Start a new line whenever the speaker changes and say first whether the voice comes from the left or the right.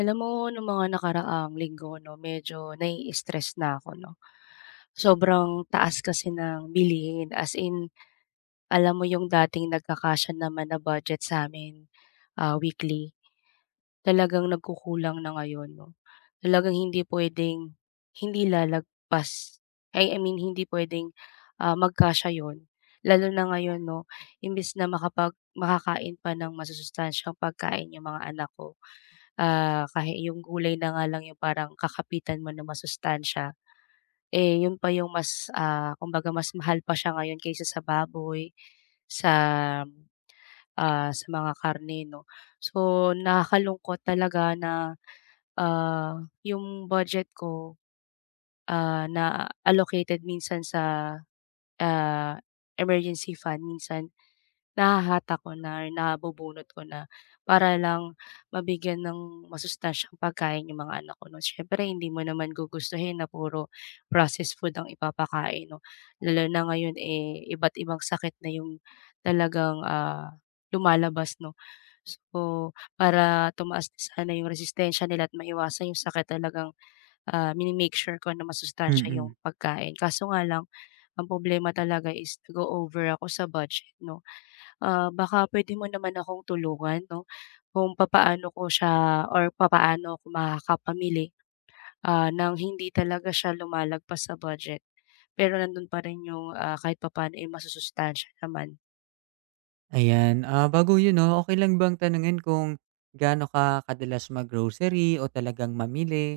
left: Alam mo nung mga nakaraang linggo 'no, medyo nai-stress na ako 'no. Sobrang taas kasi ng bilihin as in alam mo yung dating nagkakasya naman na budget sa'min, weekly, talagang nagkukulang na ngayon 'no. Talagang hindi puwedeng hindi lalagpas, ay I mean hindi puwedeng, magkasya yon. Lalo na ngayon 'no, imbes na makakain pa ng masusustansyang pagkain yung mga anak ko. Kahi yung gulay na nga lang yung parang kakapitan mo ng masustansya, eh, yun pa yung mas, kumbaga mas mahal pa siya ngayon kaysa sa baboy, sa, sa mga karne 'no. So, nakakalungkot talaga na, yung budget ko, na allocated minsan sa, ah, emergency fund, minsan nahahatak ko na or nabubunot ko na para lang mabigyan ng masustansyang pagkain yung mga anak ko 'no. Siyempre hindi mo naman gugustuhin na puro processed food ang ipapakain 'no, lalo na ngayon, eh, iba't ibang sakit na yung talagang, lumalabas 'no. So, para tumaas din sana yung resistensya nila at maiwasan yung sakit talagang, mini-make sure ko na masustansya yung
right: Mm,
left: pagkain. Kaso nga lang, ang problema talaga is nag over ako sa budget 'no. Baka puwede mo naman akong tulungan 'no, kung papaano ko siya or papaano ako makakapamili, ng hindi talaga siya lumalagpas sa budget. Pero nandun pa rin yung, kahit papaano, eh, masusustansiya naman.
right: ayan. Bago 'yun 'no, okay lang bang tanungin kung gaano ka kadalas mag-grocery o talagang mamili?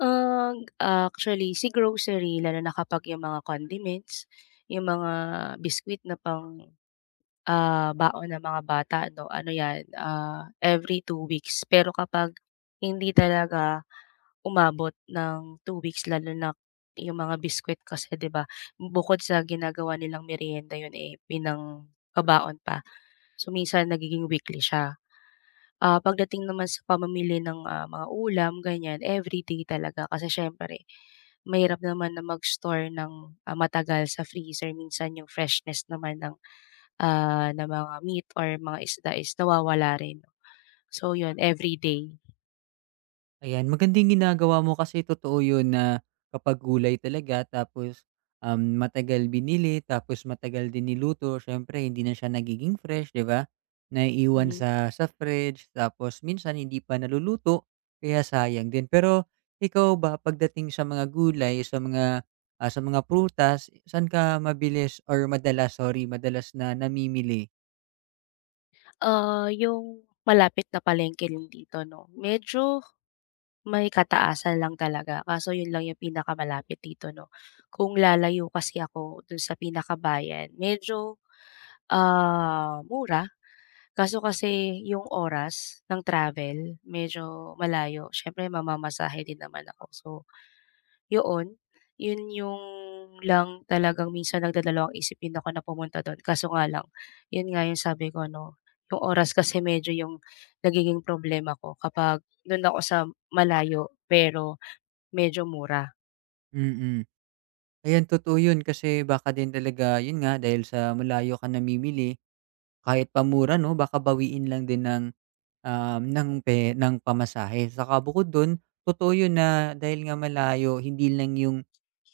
left: Ang actually si grocery lalo na kapag yung mga condiments, yung mga biscuit na pang, baon ng mga bata 'no, ano 'yan, every 2 weeks. Pero kapag hindi talaga umabot ng 2 weeks lalo na yung mga biskwit kasi 'di ba, bukod sa ginagawa nilang merienda yun, eh, pinangbabaon pa. So, minsan nagiging weekly siya. Pagdating naman sa pamamili ng, mga ulam ganyan, everyday talaga kasi siyempre mahirap naman na mag-store ng, matagal sa freezer minsan yung freshness naman ng mga meat or mga isda is nawawala rin. So, yun everyday.
right: Ayan, magandang ginagawa mo kasi totoo yun na kapag gulay talaga tapos, matagal binili tapos matagal din niluto siyempre hindi na siya nagiging fresh, 'di ba? Naiiwan
left: Mhm.
right: sa fridge tapos minsan hindi pa naluluto kaya sayang din. Pero ikaw ba pagdating sa mga gulay, sa mga prutas, saan ka mabilis or madalas, sorry, madalas na namimili?
left: Yung malapit na palengke rin dito 'no, medyo may kataasan lang talaga kaso yun lang yung pinakamalapit dito 'no. Kung lalayo kasi ako dun sa pinakabayan medyo, mura kaso kasi yung oras ng travel medyo malayo siyempre mamamasahe din naman ako, so yoon, yun yung lang talagang minsan nagdadalawang isipin ako na pumunta dun kaso nga lang, yun nga yung sabi ko 'no, yung oras kasi medyo yung nagiging problema ko kapag dun ako sa malayo pero medyo mura.
right: Mm, mm. Ayan, totoo yun kasi baka din talaga yun nga dahil sa malayo ka namimili. Kahit pamura mura 'no, baka bawiin lang din ng, um, ng pe ng pamasahe. Saka bukod dun, totoo yun na dahil nga malayo, hindi lang yung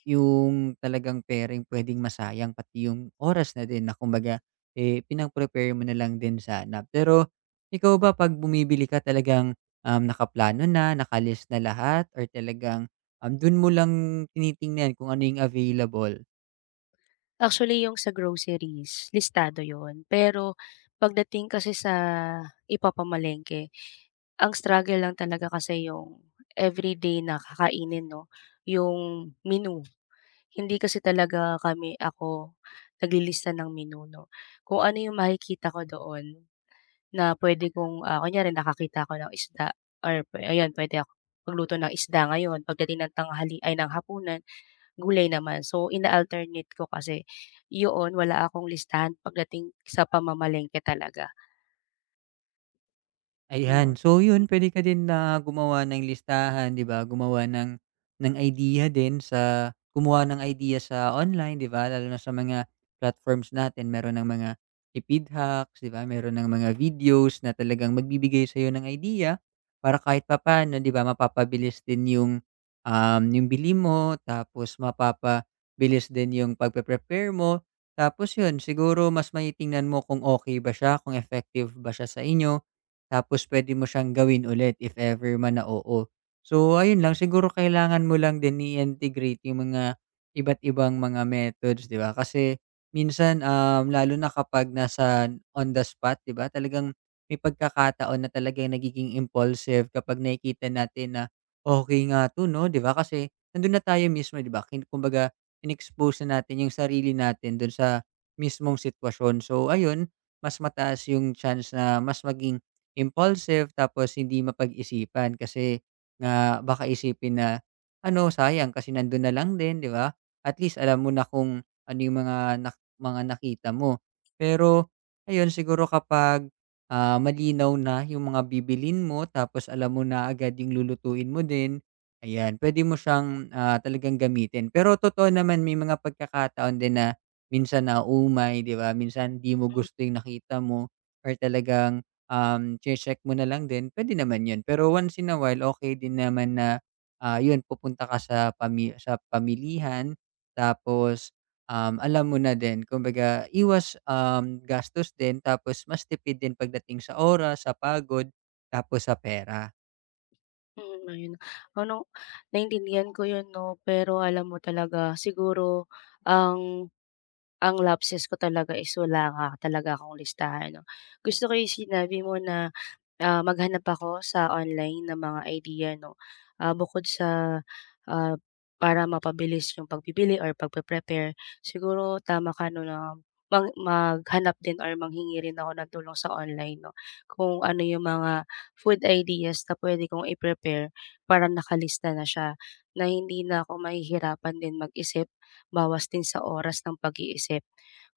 right: talagang pairing pwedeng masayang, pati yung oras na din na kumbaga, eh, pinang-prepare mo na lang din sana. Pero ikaw ba 'pag bumibili ka talagang, nakaplano na, nakalist na lahat or talagang, dun mo lang tinitingnan kung ano yung available?
left: Actually yung sa groceries, listado yun, pero pagdating kasi sa ipapamalengke, ang struggle lang talaga kasi yung everyday na kakainin 'no, yung menu. Hindi kasi talaga ako naglilista ng menu 'no. Kung ano yung makikita ko doon na pwede kong, kunyari nakakita ko ng isda or ayan pwede ako magluto ng isda ngayon pagdating ng tanghali ay ng hapunan gulay naman. So, ina-alternate ko kasi yoon wala akong listahan pagdating sa pamamalengke talaga,
right: Ayan.
left: yun.
right: So
left: Mm.
right: yun, puwede ka din na gumawa ng listahan, 'di ba? Gumawa ng idea din sa gumawa ng idea sa online, 'di ba? Lalo na sa mga platforms natin, meron ng mga tipid hacks, 'di ba? Meron ng mga videos na talagang magbibigay sa'yo ng idea para kahit papaano, 'di ba, mapapabilis din yung bili mo, tapos mapapabilis din yung pagpe-prepare mo. Tapos yun, siguro mas maitingnan mo kung okay ba siya, kung effective ba siya sa inyo. Tapos puwede mo siyang gawin ulit if ever man na oo. So, ayun lang siguro kailangan mo lang din i-integrate yung mga iba't ibang mga methods, 'di ba? Kasi minsan, lalo na kapag nasa on the spot, 'di ba, talagang may pagkakataon na talagang nagiging impulsive kapag nakikita natin na, okay nga 'to 'no? 'Di ba? Kasi nandun na tayo mismo, 'di ba? Kumbaga in-expose na natin yung sarili natin dun sa mismong sitwasyon. So, ayun, mas mataas yung chance na mas maging impulsive tapos hindi mapag-isipan kasi nga baka isipin na, ano, sayang kasi nandun na lang din, 'di ba? At least alam mo na kung ano yung mga nak mga nakita mo. Pero ayun, siguro kapag, malinaw na yung mga bibilin mo tapos alam mo na agad yung lulutuin mo din, ayan, pwede mo siyang, talagang gamitin. Pero totoo naman may mga pagkakataon din na minsan na umay 'di ba? Minsan 'di mo gusto yung nakita mo or talagang check mo na lang din, puwede naman 'yun. Pero once in a while, okay din naman na, 'yun pupunta ka sa pamilihan tapos, alam mo na din kumbaga iwas, gastos din tapos mas tipid din pagdating sa oras, sa pagod, tapos sa pera.
left: Mm, ayun. Ano, naintindihan ko 'yun 'no, pero alam mo talaga siguro ang ang lapses ko talaga is wala nga talaga akong listahan 'no. Gusto ko 'yung sinabi mo na, maghanap ako sa online ng mga idea 'no, ah, bukod sa, ah, para mapabilis 'yung pagpipili or pagpe-prepare. Siguro tama ka 'no na maghanap din or manghingi rin ako ng tulong sa online 'no, kung ano 'yung mga food ideas na puwede kong i-prepare para nakalista na siya, na hindi na ako mahihirapan din mag-isip, bawas din sa oras ng pag-iisip.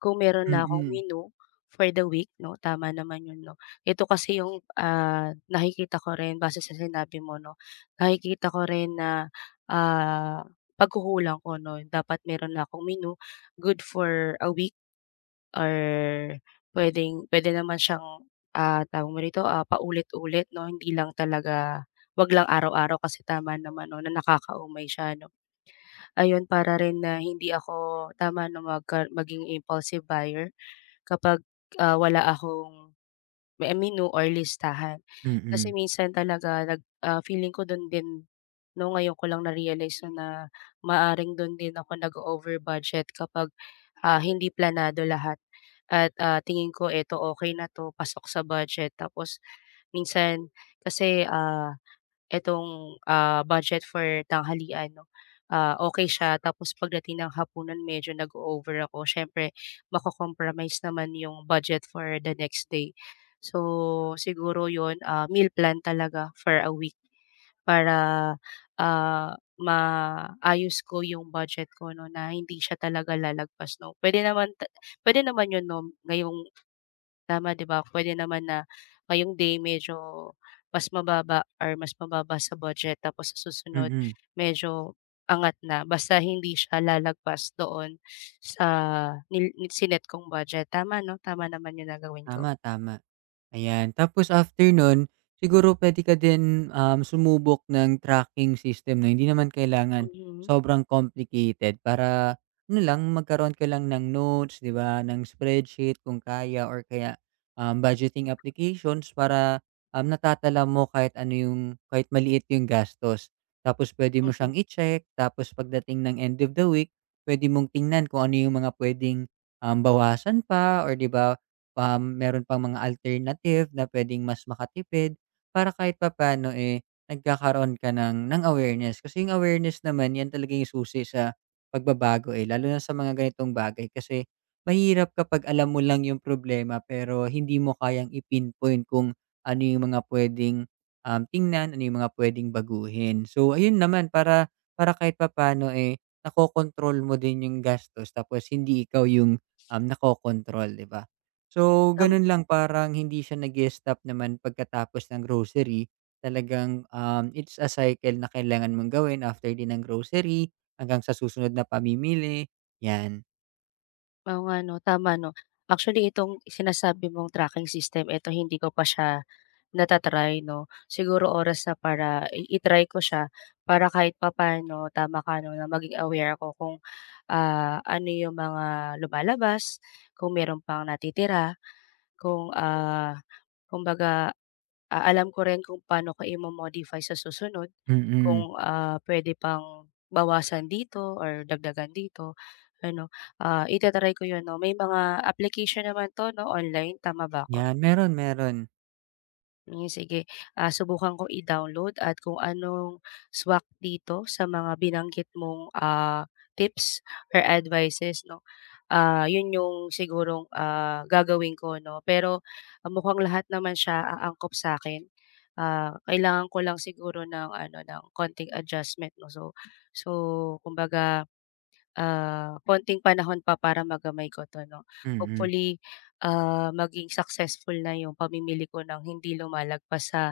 left: Kung meron na akong
right: Mm.
left: menu for the week 'no, tama naman 'yun 'no. Ito kasi yung, nakikita ko rin base sa sinabi mo 'no, nakikita ko rin na, ah, pagkukulang ko 'no, dapat meron na akong menu good for a week. Or pwede naman siyang, tawag mo rito, paulit-ulit 'no, hindi lang talaga 'wag lang araw-araw kasi tama naman 'no, na nakakaumay siya 'no. Ayun, para rin na hindi ako tama 'no, maging impulsive buyer kapag, wala akong may menu or listahan. Kasi
right: Mm,
left: minsan talaga feeling ko dun din 'no, ngayon ko lang na-realize na na maaring dun din ako nag over budget kapag, hindi planado lahat at, tingin ko eto okay na 'to, pasok sa budget tapos minsan kasi, itong, budget for tanghalian 'no, okey siya tapos pagdating ng hapunan medyo nag over ako siyempre mako-compromise naman yung budget for the next day. So, siguro yun, meal plan talaga for a week para, maayos ko yung budget ko 'no, na hindi siya talaga lalagpas 'no. Puwede naman yun 'no, ngayong tama, 'di ba? Puwede naman na ngayong day medyo mas mababa sa budget tapos sa susunod
right: mm.
left: medyo angat na basta hindi siya lalagpas doon sa nil nil- sinet kong budget. Tama 'no, tama naman yung nagawin ko.
right: Tama, tama. Ayan, tapos after nun, siguro puwede ka din, sumubok ng tracking system na hindi naman kailangan
left: Mhm,
right: sobrang complicated para ano lang, magkaroon ka lang ng notes, 'di ba, ng spreadsheet kung kaya or kaya, budgeting applications para, natatala mo kahit ano yung kahit maliit yung gastos. Tapos puwede mo
left: mhm.
right: siyang i-check, tapos pagdating ng end of the week, puwede mong tingnan kung ano yung mga puwedeng, bawasan pa or 'di ba. Meron pang mga alternative na puwedeng mas makatipid para kahit papano eh, nagkakaroon ka ng awareness. Kasi yung awareness naman 'yan talaga yung susi sa pagbabago, eh, lalo na sa mga ganitong bagay kasi mahirap kapag alam mo lang yung problema pero hindi mo kayang i-pinpoint kung ano yung mga puwedeng, tingnan, ano yung mga puwedeng baguhin. So, ayun naman para para kahit papaano, eh, nakokontrol mo din yung gastos tapos hindi ikaw yung, nakokontrol, 'di ba? So,
left: Tam
right: gano'n lang parang hindi siya nag stop naman pagkatapos ng grocery. Talagang, it's a cycle na kailangan mong gawin after din ng grocery hanggang sa susunod na pamimili, 'yan.
left: oo nga 'no, tama 'no. Actually itong sinasabi mong tracking system, eto hindi ko pa siya nata-try 'no, siguro oras na para i-try ko siya para kahit papaano tama ka 'no, na maging aware ako kung, ano yung mga lumalabas, kung meron pang natitira, kung, kumbaga, alam ko rin kung paano ko i modify sa susunod,
right: Mm,
left: kung, puwede pang bawasan dito or dagdagan dito ano, ita ko yun 'no. May mga application naman 'to 'no, online, tama ba ako?
right: 'yan meron, meron.
left: Hmm, sige, subukan ko i-download at kung anong swak dito sa mga binanggit mong, tips or advices 'no, 'yun yung sigurong, gagawin ko 'no. Pero mukhang lahat naman siya aangkop sa'kin, kailangan ko lang siguro ng ano, ng konting adjustment 'no. So kumbaga konting panahon pa para magamay ko 'to 'no.
right: Mm.
left: Hopefully, maging successful na yung pamimili ko ng hindi lumalagpas sa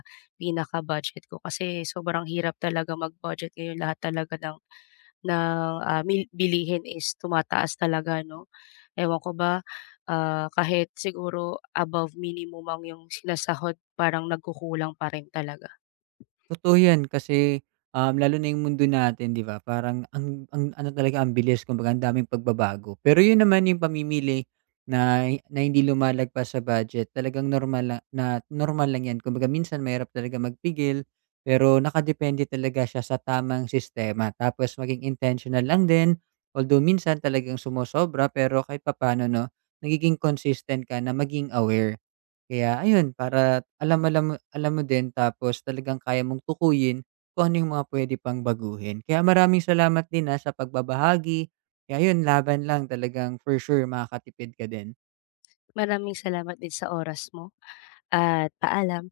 left: pinaka-budget ko kasi sobrang hirap talaga mag-budget ngayon lahat talaga ng bilihin is tumataas talaga 'no. Ewan ko ba, kahit siguro above minimum yung sinasahod parang nagkukulang pa rin talaga.
right: Totoo 'yan kasi, lalo na 'yung mundo natin 'di ba parang ang ano talaga ang bilis kumbaga ang daming pagbabago. Pero 'yun naman 'yung pamimili na na hindi lumalagpas sa budget talagang normal la na normal lang 'yan. Kumbaga minsan mahirap talaga magpigil, pero nakadepende talaga siya sa tamang sistema. Tapos maging intentional lang din, although minsan talagang sumosobra pero kahit papaano 'no, nagiging consistent ka na maging aware. Kaya ayun, para alam alam mo din tapos talagang kaya mong tukuyin kung ano yung mga pwede pang baguhin. Kaya maraming salamat din, sa pagbabahagi. Kaya ayun, laban lang talagang for sure makakatipid ka din.
left: Maraming salamat din sa oras mo at paalam.